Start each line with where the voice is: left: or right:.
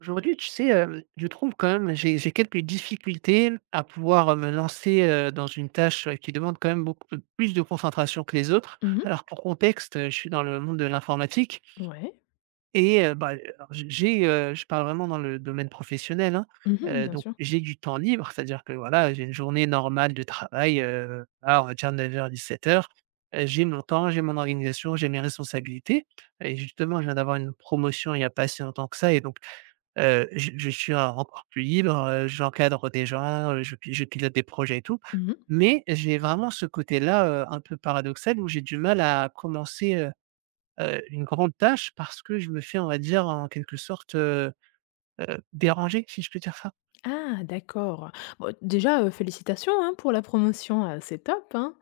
right: Aujourd'hui, tu sais, je trouve quand même j'ai quelques difficultés à pouvoir, me lancer, dans une tâche, qui demande quand même beaucoup plus de concentration que les autres.
left: Mmh mh.
right: Alors pour contexte, je suis dans le monde de l'informatique
left: Ouais.
right: et bah, alors je parle vraiment dans le domaine professionnel, hein,
left: Mmh mh, bien
right: donc
left: sûr.
right: j'ai du temps libre, c'est-à-dire que voilà, j'ai une journée normale de travail, voilà, on va dire 9:00-17:00. J'ai mon temps, j'ai mon organisation, j'ai mes responsabilités et justement, je viens d'avoir une promotion il n'y a pas si longtemps que ça et donc je suis en encore plus libre, j'encadre des gens, je pilote des projets et tout.
left: Mmh mh.
right: Mais j'ai vraiment ce côté-là, un peu paradoxal où j'ai du mal à commencer, une grande tâche parce que je me fais, on va dire, en quelque sorte, déranger, si je peux dire ça?
left: Ah d'accord. Bon déjà, félicitations, hein, pour la promotion, c'est top, hein.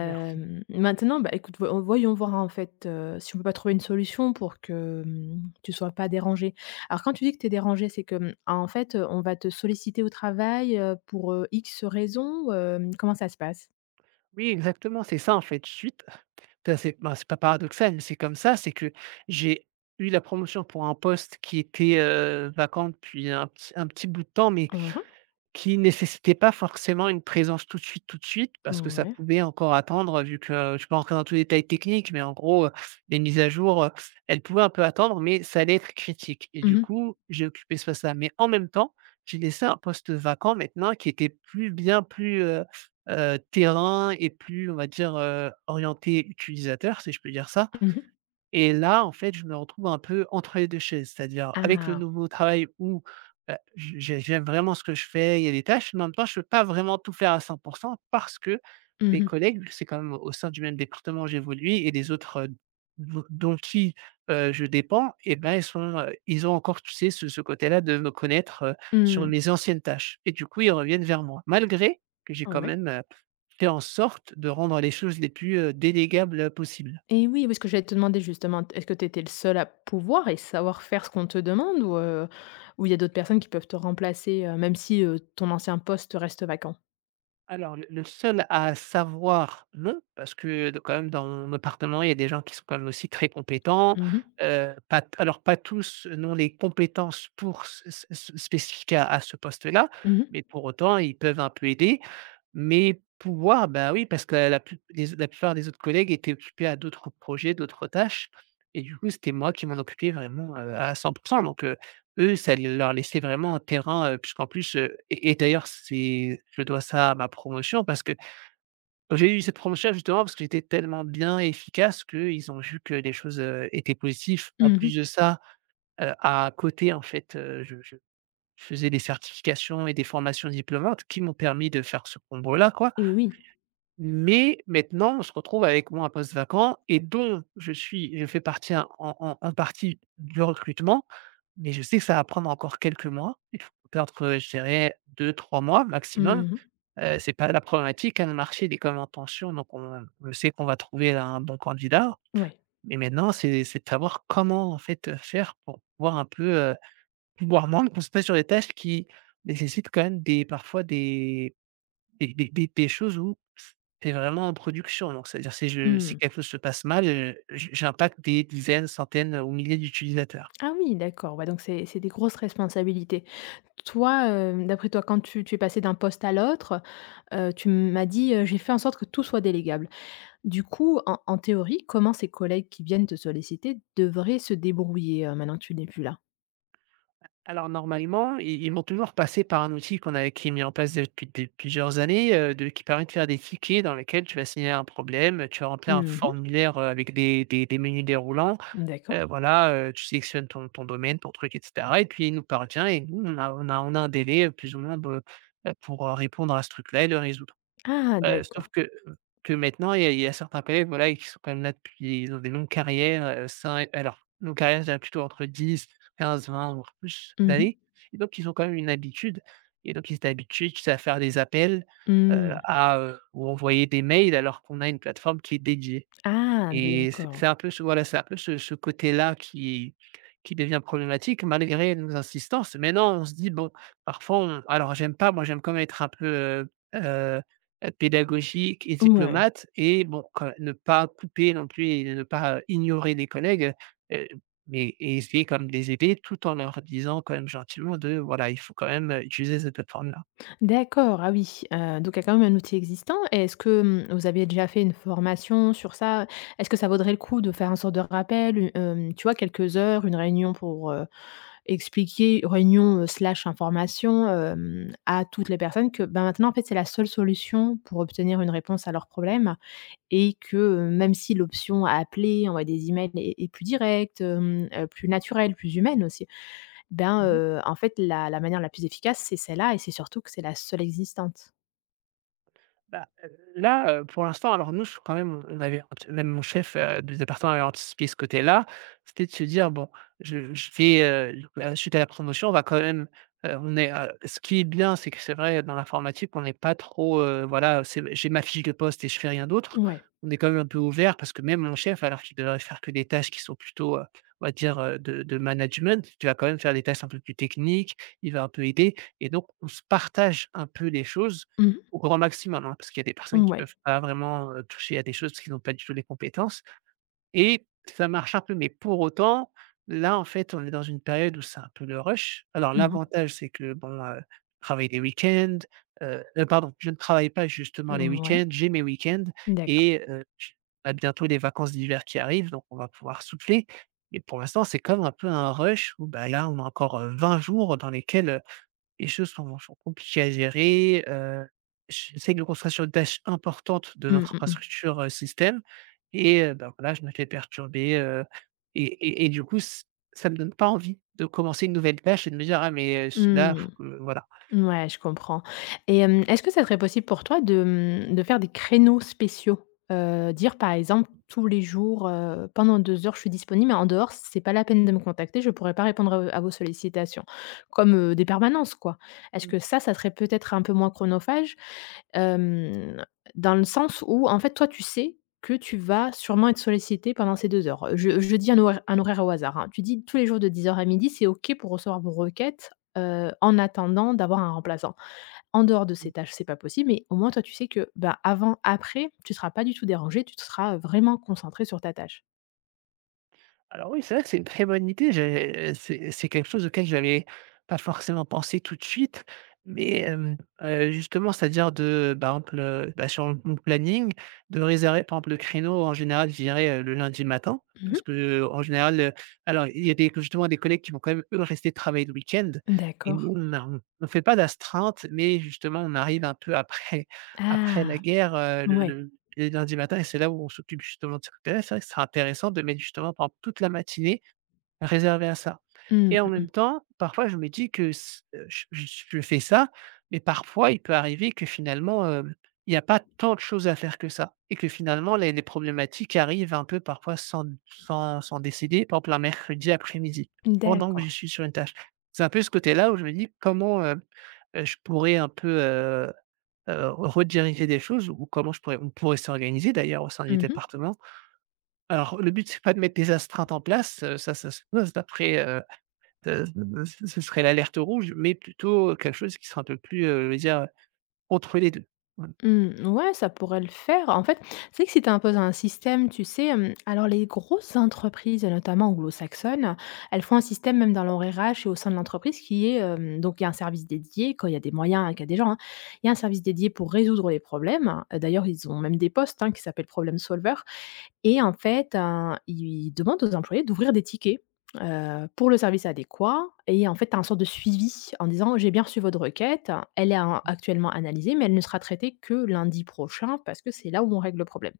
right: Merci.
left: Maintenant, bah, écoute, voyons voir en fait, si on peut pas trouver une solution pour que, tu sois pas dérangée. Alors quand tu dis que tu es dérangée, c'est que, en fait, on va te solliciter au travail, pour, X raisons ou, comment ça se passe?
right: Oui, exactement, c'est ça, en fait. Suite, ça c'est ben, c'est pas paradoxal, mais c'est comme ça, c'est que j'ai eu la promotion pour un poste qui était, vacant depuis un petit bout de temps, mais
left: Mmh mh.
right: qui nécessitait pas forcément une présence tout de suite, parce que ça
left: Ouais.
right: pouvait encore attendre vu que je ne peux pas rentrer dans tous les détails techniques, mais en gros, les mises à jour, elles pouvaient un peu attendre, mais ça allait être critique et
left: Mmh
right: du
left: mh.
right: coup, j'ai occupé ce poste-là. Mais en même temps, j'ai laissé un poste vacant maintenant qui était plus bien plus, terrain et plus, on va dire, orienté utilisateur, si je peux dire ça.
left: Mmh mh.
right: Et là, en fait, je me retrouve un peu entre les deux chaises, c'est-à-dire avec le
left: Ah.
right: nouveau travail où, heu, j'aime vraiment ce que je fais, il y a des tâches, mais en même temps, je ne peux pas vraiment tout faire à 100%, parce que
left: Mmh
right: mes
left: mh.
right: collègues, c'est quand même au sein du même département où j'évolue et des autres, dont qui, je dépends et ben, ils sont, ils ont encore, tu sais, ce côté-là de me connaître, sur
left: Mmh.
right: mes anciennes tâches et du coup, ils reviennent vers moi. Malgré que j'ai quand
left: Ouais.
right: même, fait en sorte de rendre les choses les plus, délégables possibles ville.
left: Et oui, oui, ce que j'allais te demander justement, est-ce que tu étais le seul à pouvoir et savoir faire ce qu'on te demande ou il y a d'autres personnes qui peuvent te remplacer, même si, ton ancien poste reste vacant?
right: Alors le seul à savoir, non, parce que de quand même dans mon appartement, il y a des gens qui sont quand même aussi très compétents,
left: Mmh mh.
right: pas t alors pas tous, n'ont les compétences pour ce spécifiques à ce poste-là,
left: Mmh.
right: mais pour autant, ils peuvent un peu aider. Mais pouvoir, bah, oui, parce que la plupart des autres collègues étaient occupés à d'autres projets, d'autres tâches et du coup, c'était moi qui m'en occupais vraiment, à 100%, donc heu eux, ça leur laissait vraiment un terrain, puisqu'en plus, d'ailleurs c'est je dois ça à ma promotion parce que j'ai eu cette promotion justement parce que j'étais tellement bien et efficace qu'ils ont vu que les choses, étaient positives. En
left: Mmh.
right: plus de ça, à côté en fait, je faisais des certifications et des formations diplômantes qui m'ont permis de faire ce combo là quoi.
left: Et oui.
right: Mais maintenant, on se retrouve avec moi un poste vacant et dont je fais partie en partie du recrutement, mais je sais que ça va prendre encore quelques mois. Il faut perdre, je dirais 2 ou 3 mois maximum.
left: Mmh.
right: C'est pas la problématique, hein, le marché il est quand même en tension, donc on sait qu'on va trouver là un bon candidat.
left: Ouais.
right: Mais maintenant, c'est de savoir comment en fait, faire pour pouvoir un peu, pouvoir moins me concentrer sur des tâches qui nécessitent quand même des parfois des des choses où c'est vraiment en production, donc c'est-à-dire si je si
left: Mmh.
right: quelque chose se passe mal, j'impacte des dizaines, centaines ou milliers d'utilisateurs.
left: Ah oui, d'accord, ouais, donc c'est des grosses responsabilités. Toi, hem, d'après toi, quand tu es passé d'un poste à l'autre, tu m'as dit, «J'ai fait en sorte que tout soit délégable». Du coup, en théorie, comment ces collègues qui viennent te solliciter devraient se débrouiller, maintenant que tu n'es plus là?
right: Alors normalement, i ils vont toujours passer par un outil qu'on a qui est mis en place depuis des plusieurs années, de qui permet de faire des tickets dans lesquels tu vas signer un problème, tu vas remplir un
left: Mmh.
right: formulaire, avec des menus déroulants.
left: D'accord.
right: Voilà, tu sélectionnes ton domaine, ton truc et cetera et puis il nous parvient et nous on a un délai, plus ou moins de, pour, répondre à ce truc-là et le résoudre.
left: Ah
right: Sauf
left: d'accord.
right: que maintenant, il y a certains collègues, voilà, qui sont quand même là depuis ils ont des longues carrières, heu, 5 alors longue carrière, je dirais plutôt entre 10-15-20, voire plus
left: Mmh mh.
right: d'années et donc ils ont quand même une habitude et donc ils étaient habitués, tu sais, à faire des appels,
left: Mmh.
right: ou envoyer des mails alors qu'on a une plateforme qui est dédiée.
left: Ah
right: Et c'est
left: d'accord.
right: c'est un peu ce voilà, c'est un peu ce côté-là qui devient problématique malgré nos insistances. Maintenant, on se dit: «Bon», parfois on alors j'aime pas, moi j'aime quand même être un peu, heu pédagogique et
left: Ouais.
right: diplomate et bon, quand ne pas couper non plus et ne pas ignorer les collègues, heu mais et essayer comme même de les aider tout en leur disant quand même gentiment de voilà, il faut quand même, utiliser cette plateforme-là.
left: D'accord, ah oui, donc il y a quand même un outil existant et est-ce que, vous aviez déjà fait une formation sur ça? Est-ce que ça vaudrait le coup de faire un sorte de rappel, tu vois, quelques heures, une réunion pour, expliquer réunion, slash information, à toutes les personnes que, ben, maintenant, en fait, c'est la seule solution pour obtenir une réponse à leurs problèmes? Et que, même si l'option à appeler, envoyer des emails est plus directe, plus naturelle, plus humaine aussi, ben,
right: Mmh.
left: en fait, la manière la plus efficace, c'est celle-là et c'est surtout que c'est la seule existante.
right: Bah, là, pour l'instant, alors nous, je quand même, on avait même mon chef, du département avait anticipé ce côté-là. C'était de se dire: «Bon, je vais, la suite à la promotion, on va quand même, on est, ce qui est bien, c'est que c'est vrai dans l'informatique, on n'est pas trop, voilà, c'est j'ai ma fiche de poste et je fais rien d'autre.
left: Ouais.
right: On est quand même un peu ouvert parce que même mon chef, alors qu'il devrait faire que des tâches qui sont plutôt, on va dire, de management, tu vas quand même faire des tâches un peu plus techniques, il va un peu aider et donc on se partage un peu les choses
left: Mmh.
right: au grand maximum, hein, parce qu'il y a des personnes qui
left: Ouais.
right: peuvent pas vraiment, toucher à des choses parce qu'ils n'ont pas du tout les compétences et ça marche un peu, mais pour autant, là, en fait, on est dans une période où c'est un peu le rush. Alors
left: Mmh.
right: l'avantage, c'est que bon, je travaille les week-ends, pardon, je ne travaille pas justement les
left: Ouais.
right: week-ends, j'ai mes week-ends
left: D'accord.
right: et j on a bientôt les vacances d'hiver qui arrivent, donc on va pouvoir souffler et pour l'instant, c'est comme un peu un rush où, bah, là, on a encore, 20 jours dans lesquels, les choses sont compliquées à gérer, j'essaie de me concentrer sur une tâche importante de
left: Mmh,
right: notre
left: mmh mh.
right: infrastructure, système et ben, voilà, je me fais perturber, et du coup, ç ça me donne pas envie de commencer une nouvelle tâche et de me dire: «Ah mais, là,
left: Mmh.
right: faut que» voilà.
left: Ouais, je comprends et est-ce que ça serait possible pour toi de, mmh, de faire des créneaux spéciaux? Dire par exemple tous les jours, «Pendant 2 heures, je suis disponible, mais en dehors, c'est pas la peine de me contacter, je pourrais pas répondre à vos sollicitations». Comme, des permanences quoi. Est-ce que ça serait peut-être un peu moins chronophage? Hem, Dans le sens où en fait, toi, tu sais que tu vas sûrement être sollicité pendant ces 2 heures. Je dis un horaire au hasard, hein. Tu dis tous les jours de dix heures à midi c'est OK pour recevoir vos requêtes, en attendant d'avoir un remplaçant. En dehors de ces tâches, c'est pas possible, mais au moins toi, tu sais que, ben avant, après, tu seras pas du tout dérangé. Tu seras vraiment concentré sur ta tâche.
right: Alors oui, c'est vrai que c'est une très bonne idée. J'ai C'est quelque chose auquel je n'avais pas forcément pensé tout de suite, mais, justement, c'est-à-dire de, par exemple, bah, sur mon planning, de réserver, par exemple, le créneau, en général, je dirais, le lundi matin
left: Mmh.
right: parce que en général, alors il y a des justement des collègues qui vont quand même, eux, rester travailler le week-end et
left: D'accord.
right: nous, on ne fait pas d'astreinte mais justement, on arrive un peu après après la
left: Ah!
right: guerre,
left: Ouais.
right: le les lundis matin, et c'est là où on s'occupe justement de ce côté-là. C'est vrai que ce sera intéressant de mettre justement, par exemple, toute la matinée réservée à ça
left: Mmh,
right: et en
left: mmh
right: même
left: mh.
right: temps, parfois, je me dis que s je fais ça, mais parfois, il peut arriver que finalement, il y a pas tant de choses à faire que ça et que finalement les problématiques arrivent un peu parfois sans décider, par exemple un mercredi après-midi, pendant que je
left: D'accord.
right: suis sur une tâche. C'est un peu ce côté-là où je me dis: «Comment, je pourrais un peu, rediriger des choses ou comment je pourrais on pourrait s'organiser d'ailleurs au sein du
left: Mmh.
right: département. Alors le but, c'est pas de mettre des astreintes en place, ça ça se pose d'après, heu, ce serait l'alerte rouge, mais plutôt quelque chose qui sera un peu plus, je veux dire, entre les deux. Voilà.
left: Mmh, ouais, ça pourrait le faire. En fait, c'est que si tu imposes un système, tu sais, alors les grosses entreprises, notamment anglo-saxonnes, elles font un système même dans leur RH et au sein de l'entreprise qui est, donc il y a un service dédié quand il y a des moyens, hein, qu'il y a des gens, hein. Il y a un service dédié pour résoudre les problèmes. D'ailleurs, ils ont même des postes, hein, qui s'appellent problem solver. Et en fait, ils demandent aux employés d'ouvrir des tickets, pour le service adéquat et en fait, tu as un sorte de suivi en disant: «J'ai bien reçu votre requête, elle est a actuellement analysée, mais elle ne sera traitée que lundi prochain parce que c'est là où on règle le problème»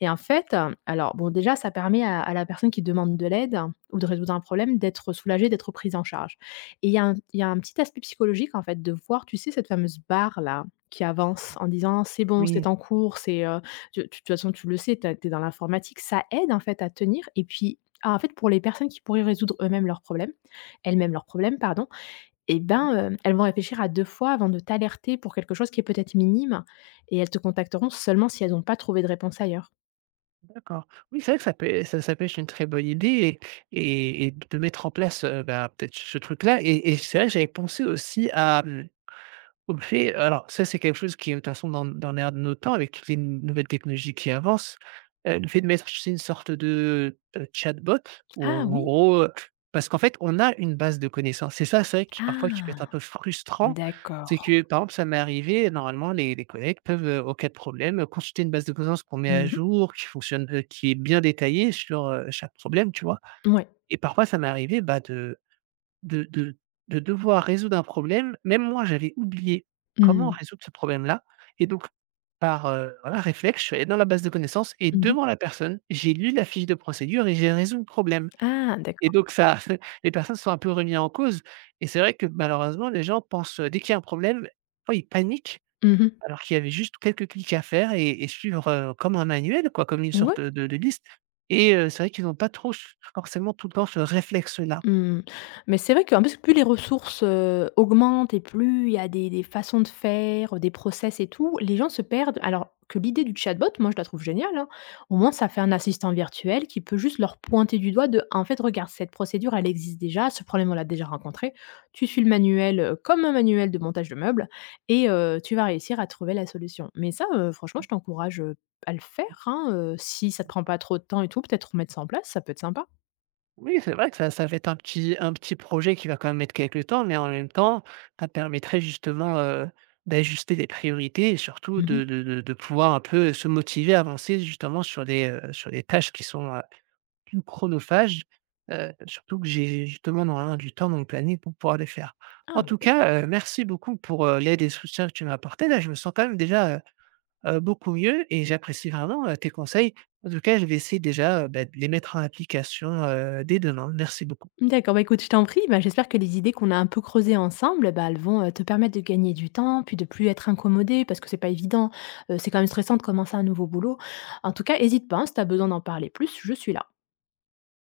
left: et en fait, alors bon déjà ça permet à la personne qui demande de l'aide ou de résoudre un problème d'être soulagée, d'être prise en charge et il y a un petit aspect psychologique en fait de voir, tu sais, cette fameuse barre là qui avance en disant: «C'est bon, c'est
right: Oui,
left: en cours, c'est, tu de toute façon, tu le sais, tu es dans l'informatique, ça aide en fait à tenir et puis ah, en fait, pour les personnes qui pourraient résoudre eux-mêmes leurs problèmes elles-mêmes leurs problèmes, pardon, et
right: mmh,
left: ben, elles vont réfléchir à 2 fois avant de t'alerter pour quelque chose qui est peut-être minime et elles te contacteront seulement si elles n'ont pas trouvé de réponse ailleurs.
right: d'accord. Oui, c'est vrai que ça peut être une très bonne idée et et de mettre en place, bah, peut-être ce truc-là et c'est vrai que j'avais pensé aussi à, mmh. OK, alors ça, c'est quelque chose qui est de toute façon dans l'air de nos temps avec toutes les nouvelles technologies qui avancent. Le fait de mettre, c'est une sorte de, chatbot ou en
left: Ah
right: en
left: oui!
right: gros, parce qu'en fait, on a une base de connaissances. C'est ça, c'est vrai qui parfois qui peut être un
left: Ah!
right: peu frustrant,
left: D'accord.
right: c'est que, par exemple, ça m'est arrivé, normalement les collègues peuvent, en cas de problème, consulter une base de connaissances qu'on met à
left: Mmh.
right: jour, qui fonctionne, qui est bien détaillée sur, chaque problème, tu vois?
left: Ouais.
right: Et parfois ça m'est arrivé, bah, de de de devoir résoudre un problème, même moi j'avais oublié comment
left: Mmh.
right: résoudre ce problème-là et donc par, voilà réflexe, je suis allé dans la base de connaissances et
left: Mmh.
right: devant la personne, j'ai lu la fiche de procédure et j'ai résolu le problème
left: Ah
right: et
left: d'accord.
right: donc ça les personnes sont un peu remises en cause et c'est vrai que malheureusement les gens pensent, dès qu'il y a un problème, oh ils paniquent
left: Mmh.
right: alors qu'il y avait juste quelques clics à faire et suivre, comme un manuel quoi, comme une
left: Ouais.
right: sorte, de liste et c'est vrai qu'ils n'ont pas trop s forcément tout le temps ce réflexe-là.
left: Mmh. Mais c'est vrai qu'en plus, plus les ressources, augmentent et plus il y a des façons de faire, des process et tout, les gens se perdent. Alors que l'idée du chatbot, moi, je la trouve géniale, hein. Au moins, ça fait un assistant virtuel qui peut juste leur pointer du doigt de: «En fait, regarde, cette procédure, elle existe déjà, ce problème, on l'a déjà rencontré. Tu suis le manuel, comme un manuel de montage de meubles et tu vas réussir à trouver la solution». Mais ça, franchement, je t'encourage, à le faire, hein, si ça te prend pas trop de temps et tout, peut-être remettre ça en place, ça peut être sympa.
right: Oui, c'est vrai que ça va être un petit projet qui va quand même mettre quelques temps, mais en même temps, ça permettrait justement, d'ajuster les priorités et surtout
left: Mmh.
right: de de pouvoir un peu se motiver à avancer justement sur des tâches qui sont, plus chronophages, surtout que j'ai justement normalement du temps dans le planning pour pouvoir les faire. En
left: Ah!
right: tout cas, merci beaucoup pour, l'aide et le soutien que tu m'as apporté. Là, je me sens quand même déjà, beaucoup mieux et j'apprécie vraiment, tes conseils. En tout cas, je vais essayer déjà, bah, de les mettre en application, dès demain. Merci beaucoup.
left: D'accord, bah, écoute, je t'en prie, bah, j'espère que les idées qu'on a un peu creusées ensemble, bah, elles vont, te permettre de gagner du temps, puis de plus être incommodé, parce que c'est pas évident, c'est quand même stressant de commencer un nouveau boulot. En tout cas, hésite pas, hein, si tu as besoin d'en parler plus, je suis là.